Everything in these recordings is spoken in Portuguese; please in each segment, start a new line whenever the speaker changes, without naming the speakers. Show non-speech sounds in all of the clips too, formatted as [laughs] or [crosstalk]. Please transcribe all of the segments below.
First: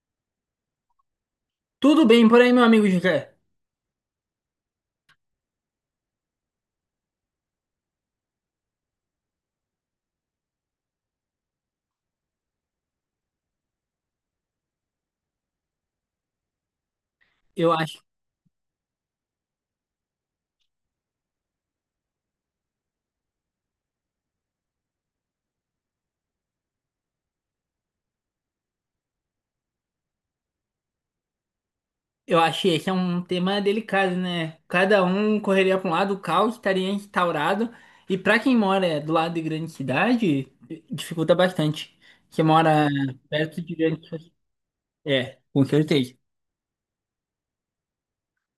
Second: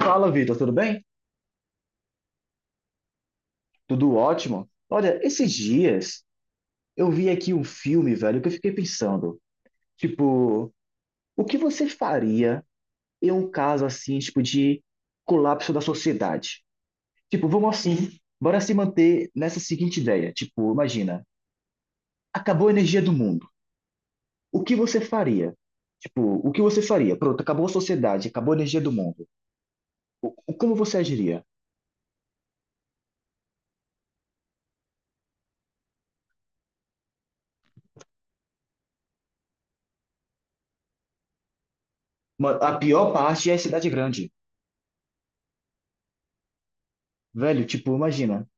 Fala, Vitor, tudo bem?
Tudo bem por aí, meu amigo José.
Tudo ótimo. Olha, esses dias eu vi aqui um filme, velho, que eu fiquei pensando, tipo, o que você faria em um caso assim, tipo, de colapso da sociedade? Tipo, vamos
Eu
assim,
acho,
Uhum. Bora se manter nessa seguinte ideia, tipo, imagina, acabou a energia do mundo. O que você faria? Tipo, o que você faria? Pronto, acabou a sociedade, acabou a energia do mundo. Como você agiria?
eu achei esse é um tema delicado, né? Cada um correria para um lado, o caos estaria instaurado. E para quem mora do lado de grande cidade, dificulta bastante. Quem
A
mora
pior parte é a
perto de
cidade
grande
grande.
cidade. É, com certeza.
Velho, tipo, imagina.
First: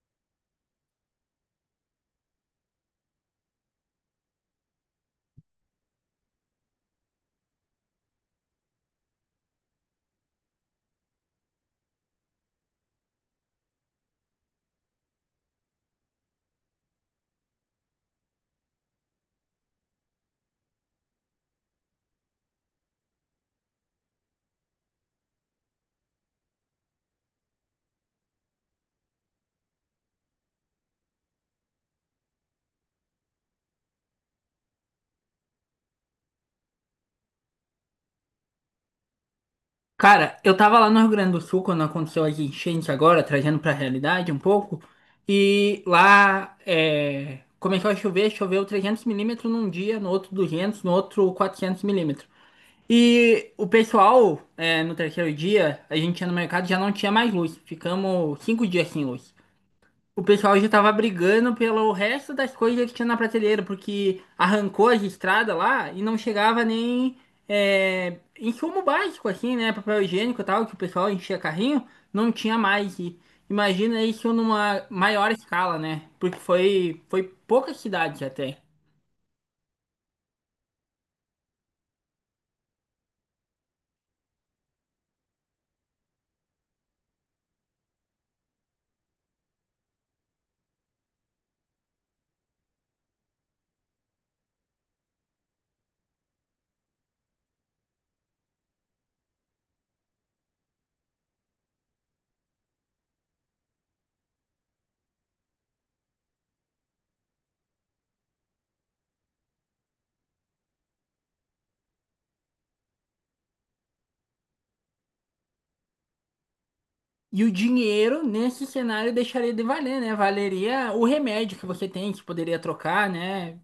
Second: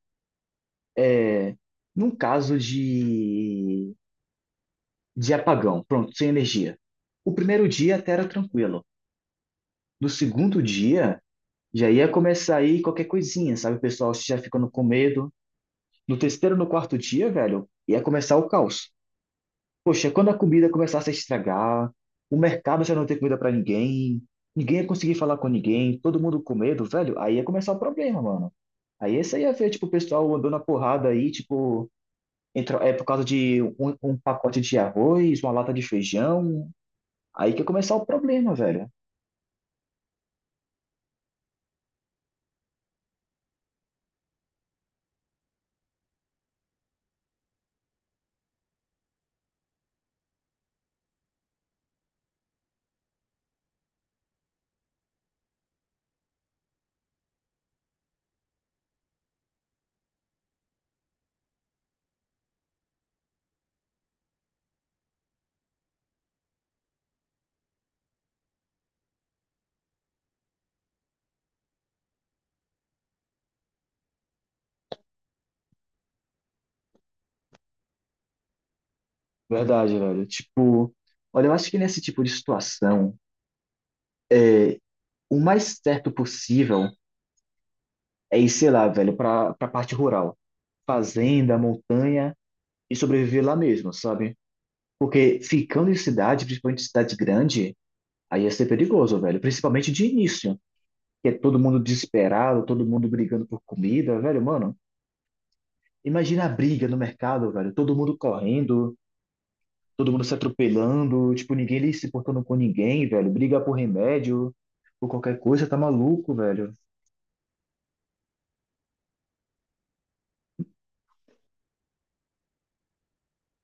é, Num caso de apagão, pronto, sem energia. O primeiro dia até era tranquilo. No segundo dia, já ia começar aí qualquer coisinha, sabe? O pessoal já ficando com medo. No terceiro, no quarto dia, velho, ia começar o caos. Poxa, quando a comida começasse a estragar, o mercado já não ter comida para ninguém, ninguém ia conseguir falar com ninguém, todo mundo com medo, velho, aí ia começar o problema, mano. Aí esse aí ia ver, tipo, o pessoal andando na porrada aí, tipo, entrou, é por causa de um, um pacote de arroz, uma lata de feijão. Aí que começar o problema, velho.
Cara, eu tava lá no Rio Grande do Sul quando aconteceu as enchentes agora, trazendo para a realidade um pouco. E lá começou a chover, choveu 300 milímetros num dia, no outro 200, no outro 400 milímetros. E o pessoal, no terceiro dia, a gente ia no mercado e já não tinha mais luz. Ficamos 5 dias sem luz. O pessoal já tava brigando pelo resto das coisas que tinha na prateleira, porque arrancou as estradas lá e não chegava nem insumo básico, assim, né? Papel higiênico e tal, que o pessoal enchia carrinho, não tinha mais. E imagina isso numa maior escala, né? Porque foi poucas cidades até.
Verdade, velho. Tipo, olha, eu acho que nesse tipo de situação, o mais certo possível é ir, sei lá, velho, pra parte rural. Fazenda, montanha e sobreviver lá mesmo, sabe? Porque ficando em cidade, principalmente cidade grande, aí ia ser perigoso, velho. Principalmente de início, que é todo mundo desesperado, todo mundo brigando por comida, velho, mano. Imagina a briga no mercado, velho. Todo mundo correndo, todo mundo se atropelando, tipo, ninguém ali se portando com ninguém, velho. Briga por remédio, por qualquer coisa, tá maluco, velho.
E o dinheiro, nesse cenário, deixaria de valer, né? Valeria o remédio que você tem, que poderia trocar, né?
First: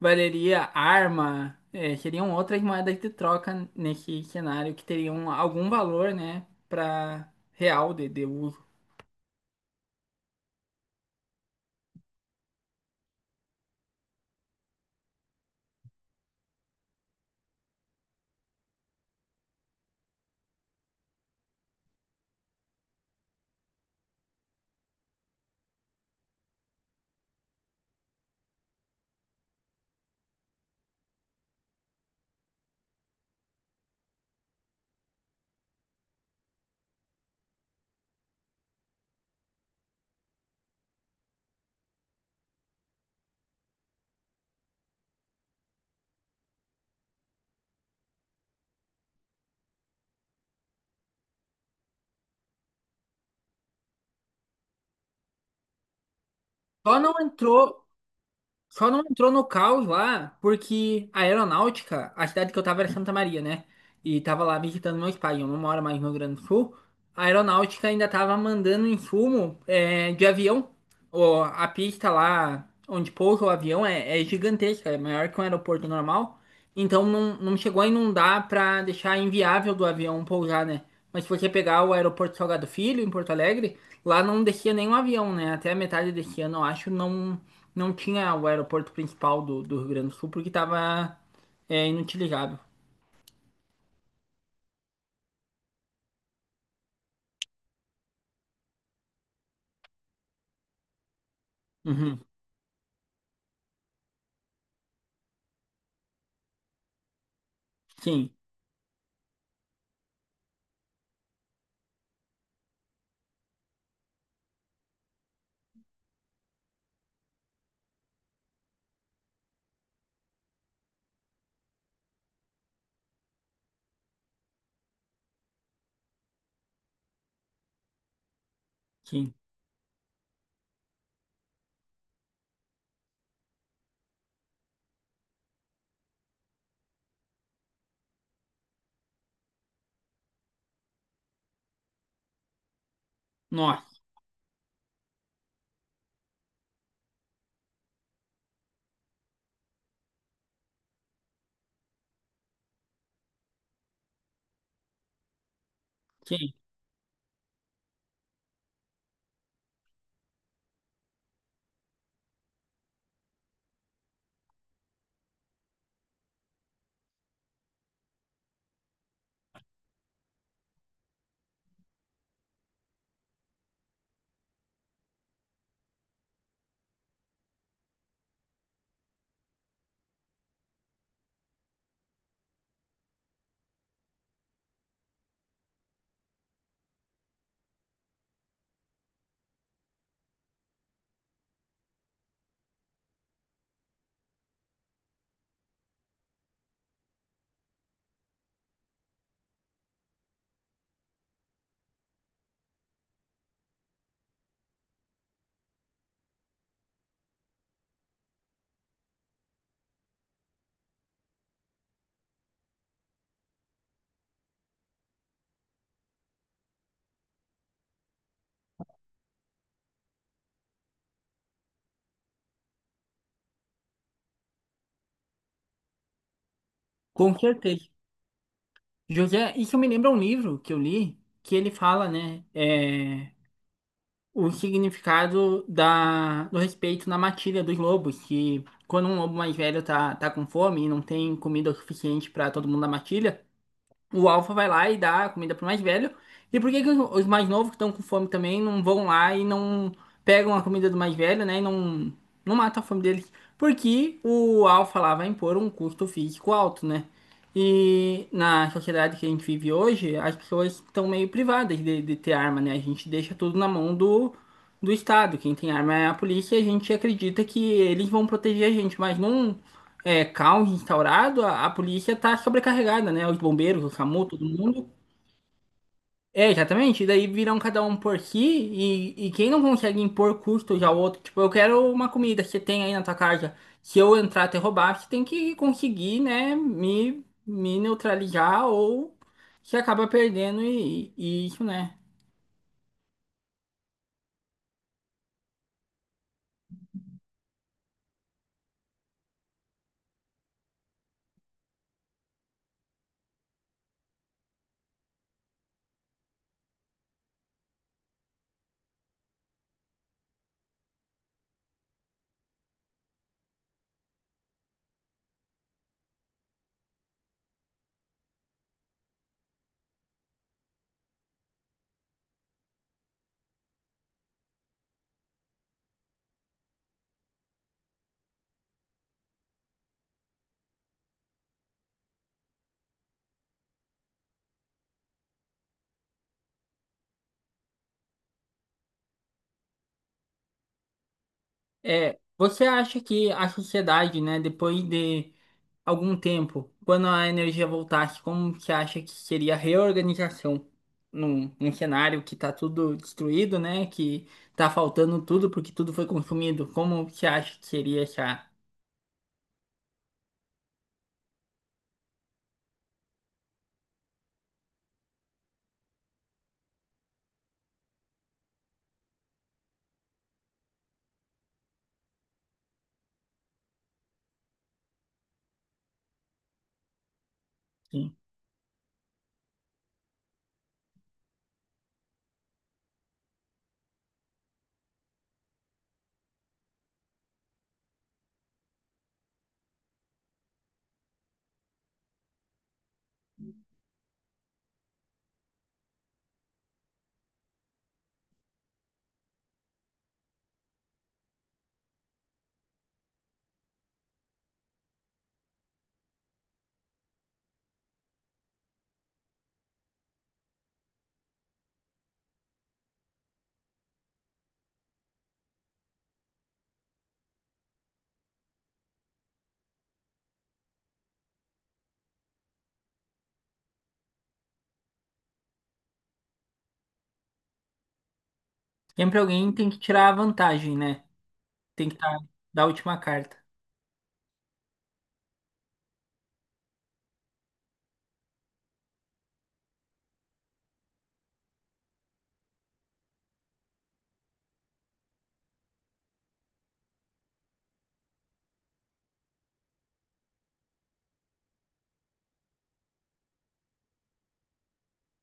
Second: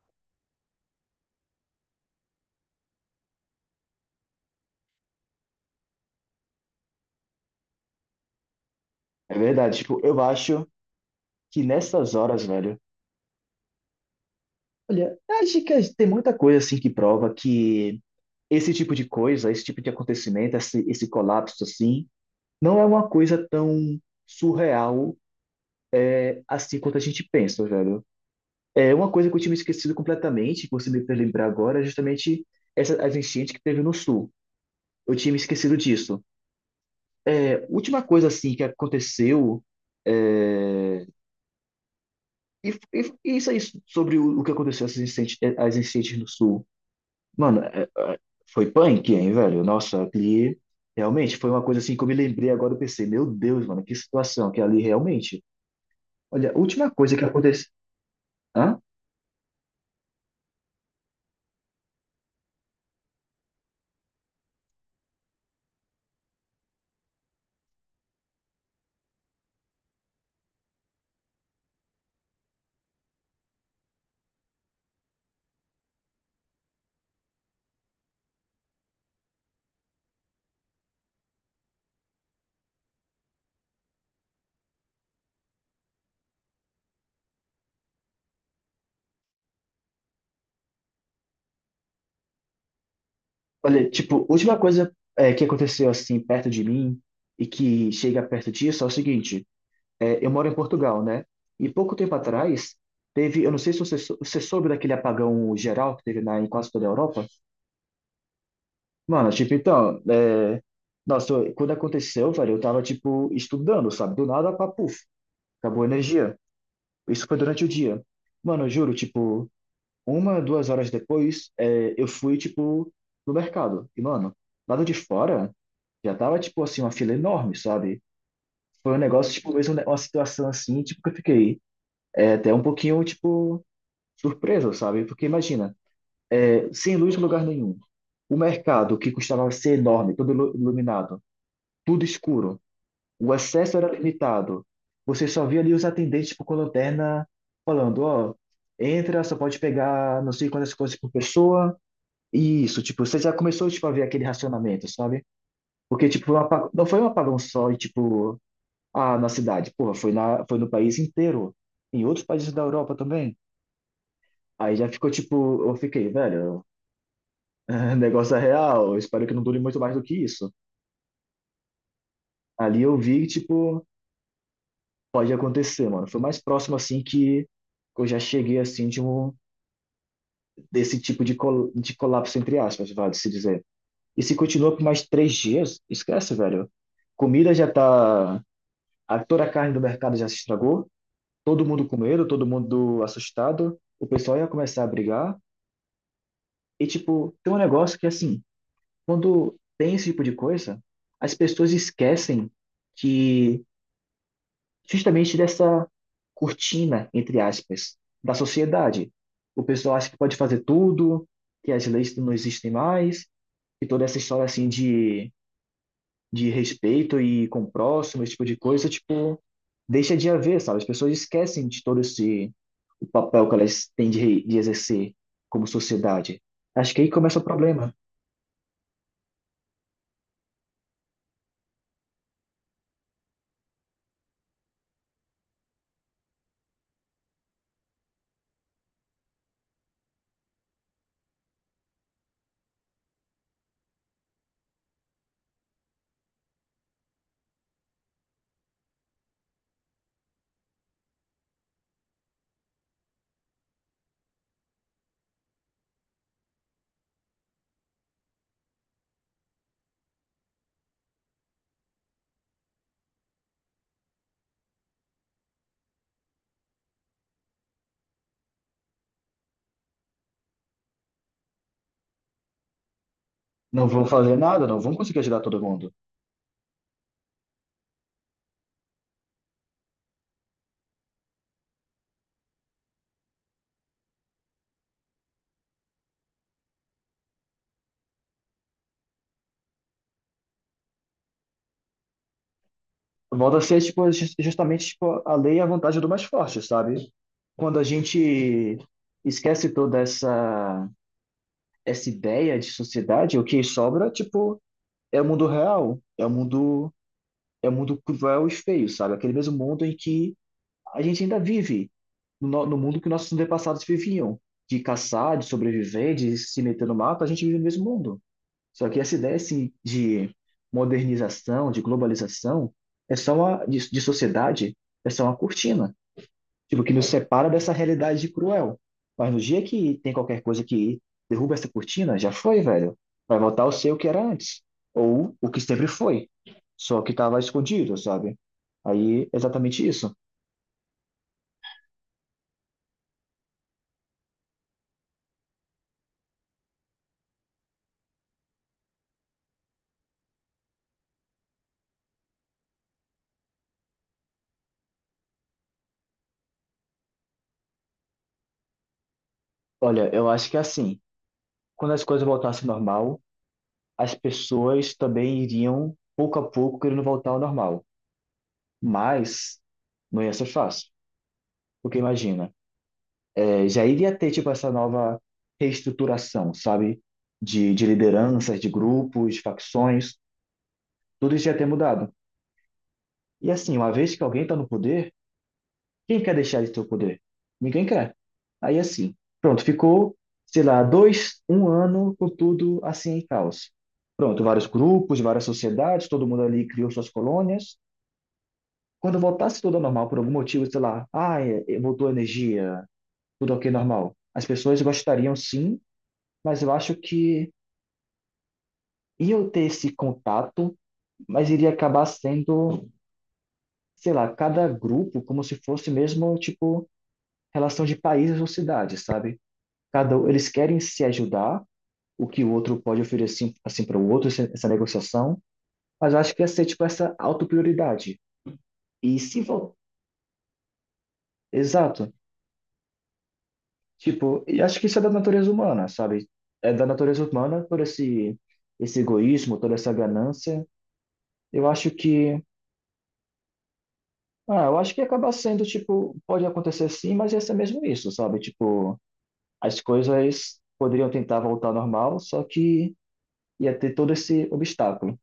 Valeria arma, seriam outras moedas de troca nesse cenário que teriam algum valor, né? Para real de uso.
É verdade, tipo, eu acho que nessas horas, velho, olha, acho que tem muita coisa assim que prova que esse tipo de coisa, esse tipo de acontecimento, esse colapso assim, não é uma coisa tão surreal assim quanto a gente pensa, velho. É uma coisa que eu tinha me esquecido completamente, que você me fez lembrar agora, é justamente essa, as enchentes que teve no sul. Eu tinha me esquecido disso. Última coisa assim que aconteceu é, e isso aí sobre o que aconteceu às incêndios no sul. Mano, foi punk, hein, velho? Nossa, ali realmente foi uma coisa assim que eu me lembrei agora, eu pensei, meu Deus, mano, que situação que ali realmente. Olha, a última
Só não
coisa que aconteceu.
entrou,
Hã?
só não entrou no caos lá, porque a aeronáutica, a cidade que eu tava era Santa Maria, né? E tava lá visitando meus pais, eu não moro mais no Rio Grande do Sul. A aeronáutica ainda estava mandando insumo de avião. A pista lá onde pousa o avião é gigantesca, é maior que um aeroporto normal. Então não chegou a inundar para deixar inviável do avião pousar, né? Mas se você pegar o aeroporto Salgado Filho, em Porto Alegre, lá não descia nenhum avião, né? Até a metade desse ano, eu acho, não tinha o aeroporto principal do Rio Grande do Sul, porque estava inutilizável.
Olha, tipo, última coisa que aconteceu assim perto de mim e que chega perto disso é o seguinte. É, eu moro em Portugal, né? E pouco tempo
Uhum.
atrás, teve. Eu não sei se você, você soube daquele apagão geral que teve na, em quase toda a Europa.
Sim,
Mano, tipo, então. Nossa, quando aconteceu, velho, eu tava, tipo, estudando, sabe? Do nada, pá, puf, acabou a energia. Isso foi durante o dia. Mano, eu juro, tipo, uma, duas horas depois, eu fui, tipo, no mercado. E, mano, lado de fora, já tava, tipo, assim, uma fila enorme, sabe? Foi um negócio,
sim.
tipo, mesmo né, uma situação assim, tipo, que eu fiquei. É até um pouquinho, tipo, surpresa, sabe? Porque imagina, sem luz em lugar nenhum, o mercado que custava ser enorme, todo iluminado, tudo escuro, o acesso era
Nossa,
limitado. Você só via ali os atendentes tipo, com lanterna falando, ó, entra, só pode pegar não sei quantas coisas por pessoa. E isso, tipo, você já começou tipo, a ver aquele racionamento, sabe? Porque, tipo, foi um
sim.
não foi um apagão só e, tipo, ah, na cidade, porra, foi no país inteiro, em outros países da Europa também. Aí já ficou tipo, eu fiquei, velho, [laughs] negócio é real. Eu espero que não dure muito mais do que isso. Ali eu vi, tipo, pode acontecer, mano. Foi o mais próximo, assim, que eu já cheguei, assim, desse tipo de, col de colapso, entre aspas, vale se dizer. E se continua por mais três dias, esquece, velho. Comida já tá. A, toda a carne do mercado já se estragou. Todo mundo com medo, todo mundo assustado. O pessoal ia começar a brigar. E, tipo, tem um negócio que, assim, quando tem esse tipo de coisa, as pessoas esquecem que justamente dessa cortina, entre aspas, da sociedade. O pessoal acha que pode fazer tudo, que as leis não existem mais, e toda essa história assim de respeito e com o próximo, esse tipo de coisa, tipo, deixa de haver, sabe? As pessoas esquecem de todo esse o papel que elas têm de exercer como sociedade. Acho que aí começa
Com
o
certeza.
problema.
José, isso me lembra um livro que eu li, que ele fala, né, é, o significado do respeito na matilha dos lobos, que quando um lobo mais velho tá com fome e não tem comida o suficiente para todo mundo na matilha, o alfa vai lá e dá a comida pro mais velho. E por que que os mais novos que estão com fome também não vão lá e não pegam a comida do mais velho, né? E não matam a fome deles? Porque o alfa lá vai impor um custo físico alto, né? E na sociedade que a gente vive hoje, as pessoas estão meio privadas de ter arma, né? A gente deixa tudo na mão do Estado. Quem tem arma é a polícia e a gente acredita que eles vão proteger a gente, mas não é, caos instaurado, a polícia tá sobrecarregada, né? Os bombeiros,
Não
o
vão
SAMU,
fazer
todo
nada, não
mundo.
vão conseguir ajudar todo mundo.
É, exatamente. E daí viram cada um por si e quem não consegue impor custos ao outro, tipo, eu quero uma comida que você tem aí na tua casa. Se eu entrar te roubar, você tem que conseguir, né, me neutralizar ou você acaba perdendo e isso, né?
Volta a ser, tipo, justamente, tipo, a lei é a vantagem do mais forte, sabe? Quando a gente esquece toda essa ideia de sociedade, o que sobra, tipo, é o mundo real, é o mundo cruel e feio, sabe? Aquele mesmo mundo em que a gente ainda vive, no mundo que nossos antepassados viviam, de caçar, de sobreviver, de se meter no mato, a gente vive no mesmo mundo. Só que essa ideia assim, de modernização, de globalização, é só uma, de sociedade, é só uma cortina, tipo, que nos separa dessa realidade cruel. Mas no dia que tem qualquer coisa que derruba essa cortina, já foi, velho. Vai voltar ao ser o que era antes, ou o que sempre foi, só que estava escondido, sabe? Aí, exatamente isso.
É, você acha que a sociedade, né, depois de algum tempo, quando a energia voltasse, como que acha que seria a reorganização num cenário que tá tudo destruído, né? Que tá faltando tudo porque tudo foi consumido. Como que acha que seria essa?
Olha, eu acho que é assim, quando as coisas voltassem ao normal, as pessoas também iriam, pouco a pouco, querendo voltar ao normal. Mas não ia ser fácil. Porque imagina, é, já iria ter tipo essa nova reestruturação, sabe? De
Sim.
lideranças, de grupos, de facções, tudo isso ia ter mudado. E assim, uma vez que alguém está no poder, quem quer deixar de ter o poder? Ninguém quer. Aí assim, pronto, ficou, sei lá, dois, um ano com tudo assim em caos. Pronto, vários grupos, várias sociedades, todo mundo ali criou suas colônias. Quando voltasse tudo ao normal por algum motivo, sei lá, ah, voltou a energia, tudo ok, normal. As pessoas gostariam sim, mas eu acho que iam ter esse contato, mas iria acabar sendo, sei lá, cada grupo como se fosse mesmo, tipo, relação de países ou cidades, sabe? Eles querem se ajudar, o que o outro pode oferecer assim para o outro, essa negociação, mas eu acho que ia ser, tipo, essa autoprioridade.
Sempre
E se
alguém tem
vol-
que tirar a vantagem, né? Tem que
Exato.
estar da última carta.
Tipo, e acho que isso é da natureza humana, sabe? É da natureza humana por esse egoísmo, toda essa ganância. Eu acho que. Ah, eu acho que acaba sendo, tipo, pode acontecer sim, mas ia ser mesmo isso, sabe? Tipo, as coisas poderiam tentar voltar ao normal, só que ia ter todo esse obstáculo.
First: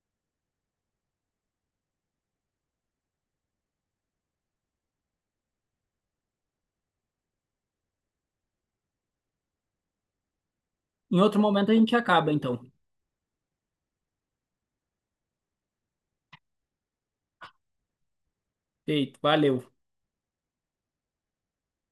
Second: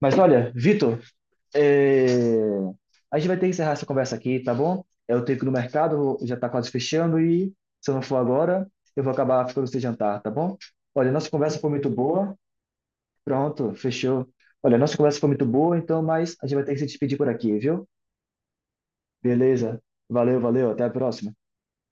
Mas olha, Vitor, eh, a gente vai ter que encerrar essa conversa aqui, tá bom? Eu tenho que ir no mercado, já tá quase fechando, e se eu não for agora, eu vou acabar ficando sem jantar, tá bom? Olha,
Em
nossa
outro
conversa foi
momento a
muito
gente acaba,
boa.
então.
Pronto, fechou. Olha, nossa conversa foi muito boa, então, mas a gente vai ter que se despedir por aqui, viu?
Feito, valeu.
Beleza. Valeu, valeu. Até a próxima.